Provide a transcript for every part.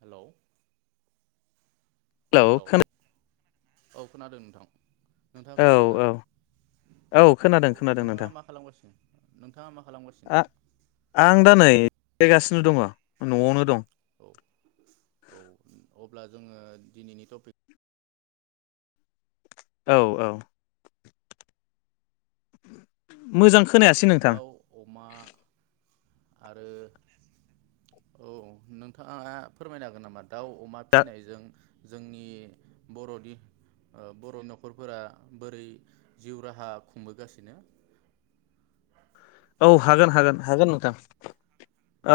हेल। Hello hello. खोना औ खोनादों नोंथां नोंथाङा औ खोनादों ना औ औ खोनादों औ खोनादों नोंथाङा नोंथां मा खालामगासिनो नोंथाङा मा खालामगासिनो आं दा नै जिरायगासिनो दङ नआवनो दं औ औ अब्ला जोङो दिनैनि टपिक औ औ मोजां खो दाउ अमा आरो औ नोंथाङा फोरमायनो हागोन नामा दाउ अमा दा फिसिनायजों जोंनि बरनि बर नखरफोरा बोरै जिउ राहा खुंबोगासिनो औ हागोन हागोन हागोन नोंथां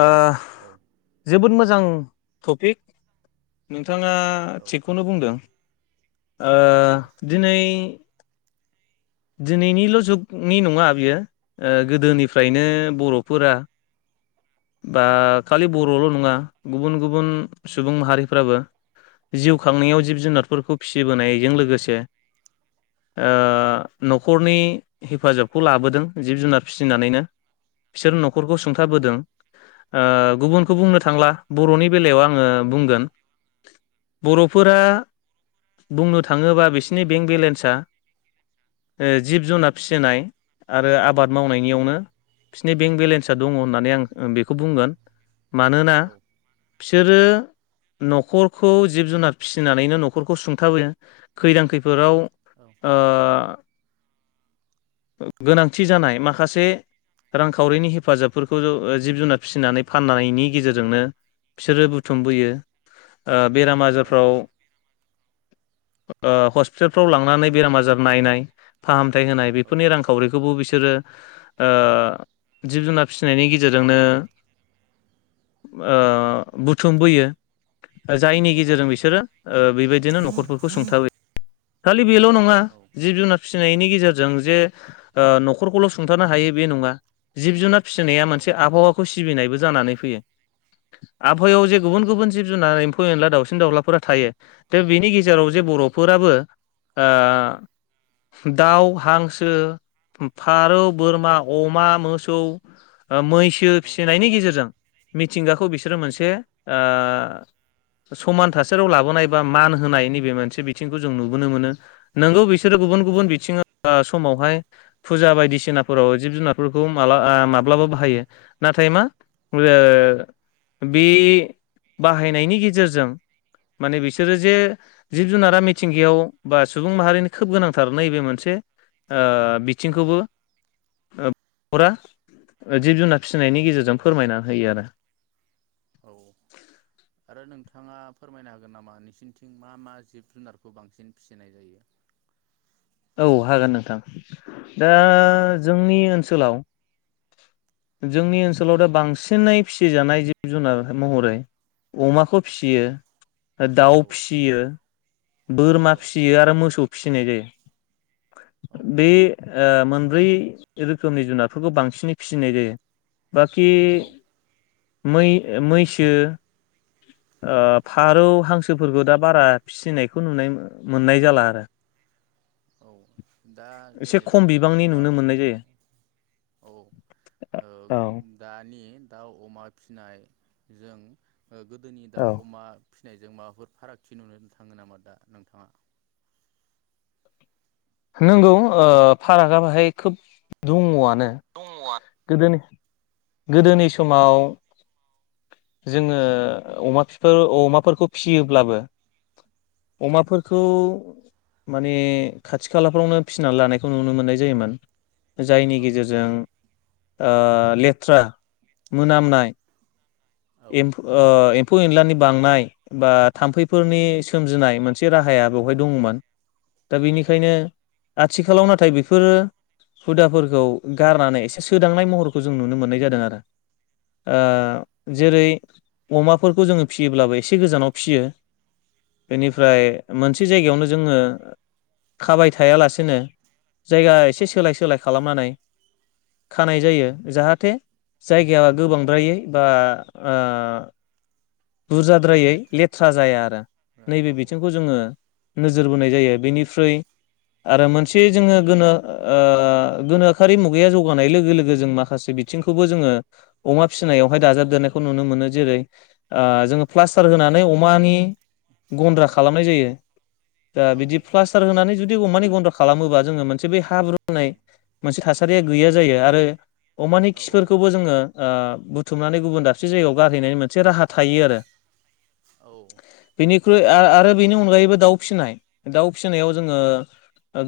ओ औ औ जोबोद मोजां मोजां टपिक नों नोंथाङा औ थिगखौनो बुंदों। ओ दिनै दिनैनिल जुगनि नङा बियो ओ गोदोनि फ्रायनो औ बरफोरा बा खालि बरल नङा गुबुन गुबुन सुबुं माहारिफ्राबो जिउ औ खांनायाव जिब जुनारफोरखौ फिसिबोनायजों लोगोसे ओ नखरनि हेफाजाबखौ लाबोदों जिब जुनार फिसिनानैनो बिसोर नख नखरखौ औ सुंथाबोदों ओ गुबुनखौ औ बुंनो थांला बरनि बेलायाव आङो बुंगोन बरफोरा बुंनो थाङोबा बिसिनि बेंक बेलेन्सा ओ जिब जुनार फिसिनाय आरो आबा आबाद औ मावनायनियावनो बिसिनि बेंक बेलेन्सा दङ होननानै आं ओ बेखौ बुंगोन मानोना औ फिसोरो नखरखौ जिब जुनार फिसिनानैनो नखरखौ सुंथाबो खैदां खैफोराव ओ गोनांथि जानाय माखासे रांखावरिनि हेफाजाबफोरखौ जिब जुनार फिसिनानै फाननायनि गेजेरजोंनो फिसोरो बुथुमबोयो ओ बेराम आजारफ्राव ओ हस्पिटालफ्राव लांनानै बेराम आजार नायनाय फाहाम थाय होनाय बेफोरनि रांखावरिखौबो बिसोरो ओ जिब जुनार फिसिनायनि गेजेरजोंनो बुथुमबोयो जायनि गेजेरजों बिसोरो बेबायदिनो न'खरफोरखौ सुंथाबो खालि बेल नङा औ जिब जुनार फिसिनायनि गेजेरजों जे नखरखौल सुंथानो हायो बे नङा जिब जुनार फिसिनाया औ मोनसे आबहावाखौ सिबिनायबो जानानै फैयो आबहायाव जे गुबुन गुबुन जिब जुनार एम्फौ फौ एनला दाउसिन दाउलाफोरा थायो दा बिनि गेजेराव जे बर'फोराबो ओ दाउ हांसो फारौ बोरमा अमा मोसौ मै सो फिसिनायनि गेजेरजों मिथिंगाखौ बिसोरो औ-औ-औ-औ-औ-औ-औ-औ मोनसे आ समान थासारियाव लाबोनाय बा मान होनाय नैबे मोनसे बिथिंखौ जों नुबोनो मोनो नोंगौ बिस सोरो गुबुन गुबुन बिथिङा समावहाय फुजा बायदिसिनाफोराव जिब जुनारफोरखौ माला-आ- माब्लाबा बाहायो। नाथाय मा ओ बि बाहायनायनि गेजेरजों माने बिसोरो जे जिब जुनारा मिथिंगायाव बा सुबुं माहारिनि खोब गोनांथार नैबे मोनसे ओ बिथिंखौबो [unintelligible] जिब जुनार फिसिनायनि गेजेरजों फोरमायना होयो आरो औ आरो नोंथाङा फोरमायनो हागोन नामा नोंसिनिथिं मा मा जिब जुनारखौ बांसिन फिसिनाय जायो? औ हागोन नोंथां दा जोंनि ओनसोलाव जोंनि ओनसोलाव दा बांसिनै फिसिजानाय जिब जुनार महरै अमाखौ फिसियो दाउ फिसियो। बोरमा फिसियो आरो मोसौ फिसिनाय जायो। बे औ-औ-औ-औ-औ-औ ओ मोन ब्रै रोखोमनि जुनारफोरखौ बांसिनै फिसिनाय जायो। बा खि मै मैसो आ फारौ हांसोफोरखौ दा बारा फिसिनायखौ नुनाय मोननाय जाला आरो औ दा एसे जेनेबा खम बिबांनि नुनो दाउ मोननाय जायो औ औ दानि दाउ अमा फि नाय जों गोदोनि दाउ औ अमा फिसिनायजों माबाफोर फारागथि नुनो थाङो नामा दा नोंथाङा? नंगौ ओ फारागा बाहाय खोब दङ आ नो गोदोनि गोदोनि समाव, जोङो अमाफिफोर अमाफोरखौ फिसियोब्लाबो अमाफोरखौ माने खाथि खालाफ्रावनो फिसिना लानायखौ नुनो मोननाय जायोमोन। जायनि गेजेरजों ओ लेथ्रा मोनामनाय औ-औ-औ-औ-औ-औ-औ-औ एमफो ओ ए म्फौ एनलानि बांनाय बा थाम्फै फोरनि सोमजिनाय मोन मोनसे राहाया बेवहाय दंमोन दा बेनिखा खायनो आथिखालाव नाथाय बेफोरो हुदाफोरखौ गारनानै एसे सोदांनाय महरखौ जों नुनो मोननाय जादों आरो ओ जेरै अमाफोरखौ जोङो फिसियोब्लाबो एसे गोजानाव फिसियो बेनिफ्राय मोनसे जायगायावनो जोङो खाबाय थायालासेनो जायगा एसे सोलाय सोलाय खालामनानै खानाय जायो जाहाथे जायगाया गोबांद्रायै बा ओ बुरजाद्रायै लेथ्रा जाया आरो औ नैबे बिथिंखौ जोङो नोजोर बोनाय जायो बेनि ख्रुइ आरो मोनसे जोङो गोनो ओ गोनोखोरि मुगाया जौगानाय लोगो लोगो जों माखासे बिथिंखौबो जोङो अमा फिसिनायावहाय दाजाबदेरनायखौ नुनो मोनो जेरै ओ जोङो प्लास्टार होनानै अमानि गन्द्रा खालामनाय जायो। दा औ बिदि होनानै जुदि अमानि गन्द्रा खालामोबा जोङो मोनसे बे हाब्रुनाय मोनसे हासा रिया गैया जायो आरो अमानि औ खिफोरखोबो जोङो ओ बुथुमनानै गुबुन दाबसे जायगायाव गारहैनायनि मोनसे राहा थायो आरो औ बिनि ख्रुइ आ-आरो बेनि अनगायैबो दाउ फिसिनाय दाउ फिसिनायाव जोङो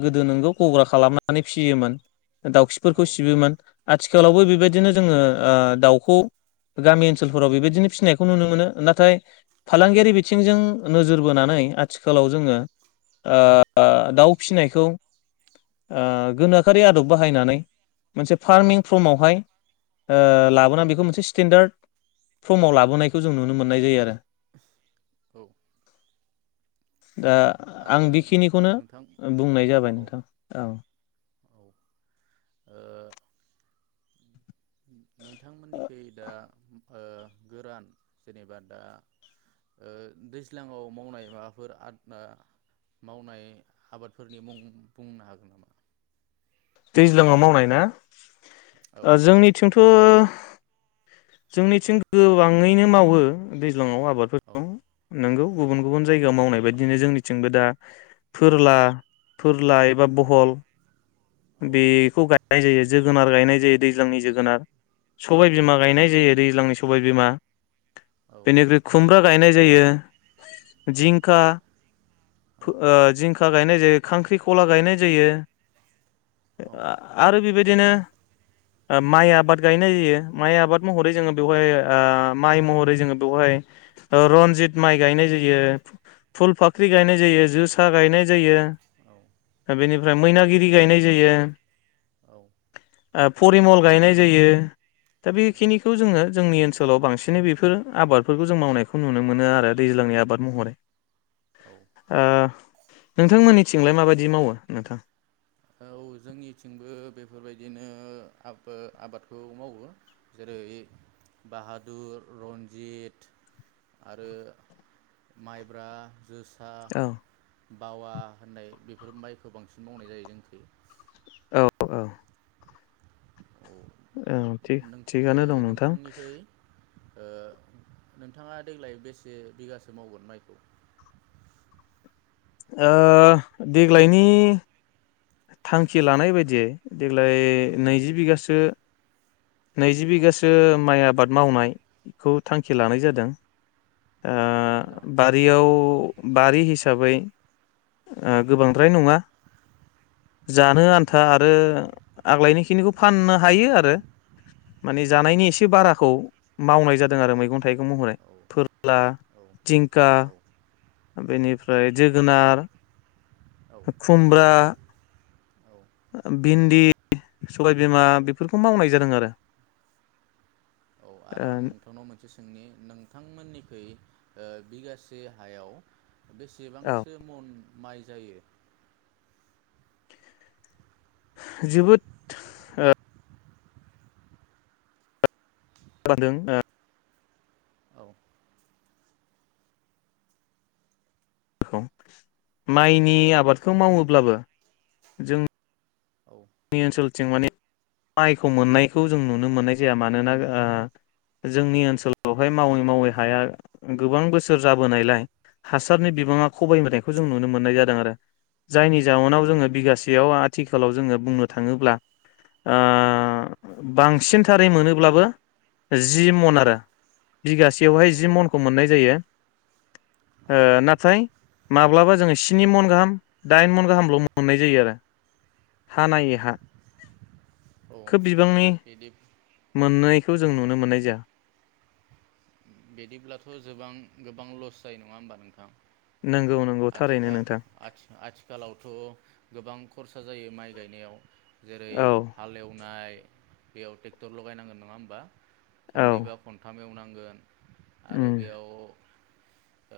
गोदो नोंगौ गग्रा खालामनानै फिसियोमोन औ दाउखिफोरखौ सिबोमोन आथिखालावबो बेबायदिनो जोङो ओ दाउ खौ गामि ओनसोलफोराव बेबायदिनो फिसिनायखौ नुनो मोनो नाथाय फालांगियारि बिथिंजों नोजोर बोनानै आथिखालाव जोङो ओ दाउ फिसिनायखौ ओ गोनोखोयारि आदब बाहायनानै मोनसे फार्मिं फर्म‌आवहाय औ लाबोनानै बेखौ मोनसे स्टेन्डार्ड फर्म‌आव लाबोनायखौ जों नुनो मोननाय जायो आरो। औ। दा। आं बेखिनिखौनो नोंथां बुंनाय जाबाय औ नोंथां औ। औ ओ नोंथांमोननिखै दा। ओ गोरान जेनेबा दा ओ दैज्लाङाव मावनाय माबाफोर आबाद मावनाय आबादफोरनि मुं बुंनो हागोन नामा। दैज्लांआव मावनाय ना। औ जोंनिथिं। थ जोंनिथिं गोबाङैनो मावो सिलङाव आबादफोर औ दं नोंगौ गुबुन-गुबुन औ जायगायाव मावनाय मा बायदिनो जोंनिथिंबो दा। फोरला। फोरलााय एबा औ बहल। औ बे खौ गायनाय जायो जोगोनार गायनाय जायो दैज्लांनि जोगोनार। सबाय औ बिमा गायनाय जायो। दैज्लांनि सबाय बिमा। औ बेनिफ्राय खुमब्रा गायनाय जायो। जिंखा फो ओ जिं गायनाय जायो खांख्रिखला गायनाय जायो। आरो बेबाय बिदिनो ओ माइ आबाद गायनाय जायो माइ आबाद महरै जोङो बेवहाय ओ माइ महरै जों बेवहाय ओ रनजित माइ गायनाय जायो फुल फाख्रि गायनाय जायो जोसा गायनाय जायो ओ बेनिफ्राय मैनागिरि फ्रि गायनाय जायो। औ। फरिमल गायनाय जायो दा औ बेखिनिखौ जोङो जोंनि ओनसोलाव बांसिनै बेफोर आबादफोरखौ जों मावनायखौ नुनो मोनो आरो दैज्लांनि आबाद महरै। औ ओ। नोंथांमोननिथिंलाय माबायदि मावो नोंथां। औ जोंनिथिंबो बेफोरबायदिनो आबादखौ मावो जेरै बाहादुर रनजित आरो माइब्रा जोसा। औ। बावा होननाय बेफोर माइखौ बांसिन मावनाय जायो जों औ औ। औ थिग नों ओ थिगनो दं नोंथां। नोंथांनिखै ओ नोंथाङा देग्लाय बेसे बिगासो मावगोन माइखौ। देग्लायनि थांखि लानाय बायदियै। देग्लाय औ नैजि बिगासो। नैजि औ बिगासो माइआ। आबाद मावनायखौ थांखि लानाय जादों। औ ओ जोबोर मोजां बारियाव बारि हिसाबै आ गोबांद्राय नङा औ जानो आन्था आरो आगलायनाय खिनिखौ फाननो हायो आरो माने औ जानायनि एसे बाराखौ मावनाय जादों आरो औ मैगं थाइगं महरै औ फोरला जिंखा औ बेनिफ्राय जोगोनार खुमब्रा औ बिन्दि सबायबिमा औ बेफोरखौ मावनाय जादों आर [unintelligible] औ आरो आं नोंथांनाव मोनसे सोंनि नोंथांमोननि खै ओ बिगासे हायाव औ बेसेबांसो मन माइ जायो जोबोद ओ [unintelligible] औ [unintelligible] माइनि आबादखौ मावोब्लाबो जों औ नि ओनसोलथिं माने माइखौ मोननायखौ जों नुनो मोननाय जाया मानोना ओ जोंनि ओनसोलावहाय मावै मावै हाया गोबां बोसोर जाबोनायलाय हासारनि बिब बाङा औ खमाय बोनायखौ जों नुनोमो नाय जादों आरो जायनि जाउनाव औ जोङो बिगासेयाव आथ थिखालाव जोङो बुंनो थाङोब्ला ओ बांसिनथारै मोनोब्लाबो जि मन आरो बिगासेयावहाय जि मनखौ मोननाय जायो औ ओ नाथाय माब्लाबा जोङो स्नि मन गाहाम दाइन मन गाहामल मोननाय जायो आरो हानायहा औ खोब बिबांनि बिदि मोननायखौ जों औ नुनो मोननाय जाया बिदिब्लाथ गोबां गोबां लस जायो नङा होमबा नोंथां? नंगौ नंगौ थारैनो आथिखा नोंथां आथि आथिखालावथ गोबां खर सा जायो माइ गायनायाव जेरै औ हालेवनाय बेयाव टेक्टर लगायनांगोन नङा होमबा औ खननैबा खनथाम एवनां गोन आरो उम बेयाव ओ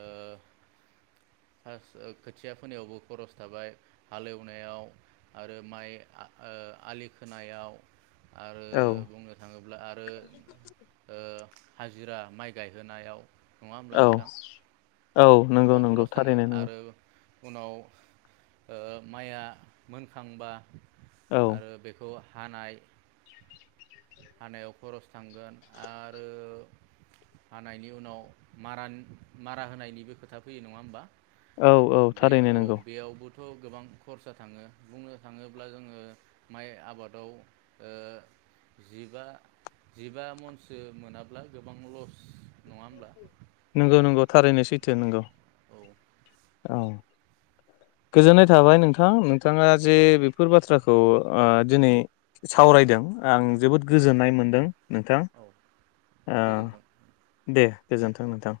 फार्स्थ ओ खोथिया फोनायावबो खरस थाबाय हालेवनायाव आरो माइ ओ आलि खोनायाव आरो औ बुंनो थाङोब्ला आरो ओ हाजिरा माइ गायहोनायाव होमब्ला औ नोंथां औ नंगौ गोबां नंगौ खरस थाङो थारैनाय नंगौ। आरो उनाव ओ माइआ मोनखांबा औ आरो बेखौ हानाय हानायाव खरस थांगोन आरो हानायनि उनाव मार मारा होनायनिबो खोथा फैयो नङा होमबा? औ औ थारैनो नोंगौ। थ गोबां खरसा थाङो बुंनो थाङोब्ला जोङो माइ आबादाव ओ जिबा जिबा मनसो मोनाब्ला गोबां लस नङा होमब्ला नंगौ नंगौ थारैनो सैथो नंगौ। औ औ गोजोननाय थाबाय नोंथां। नोंथाङा औ जे दे बेफोर बाथ्राखौ खौ ओ दिनै सावरायदों। आं जोबोद औ गोजोननाय मोनदों नोंथां औ ओ गोजोन्थों दे। गोजोन्थों नोंथां।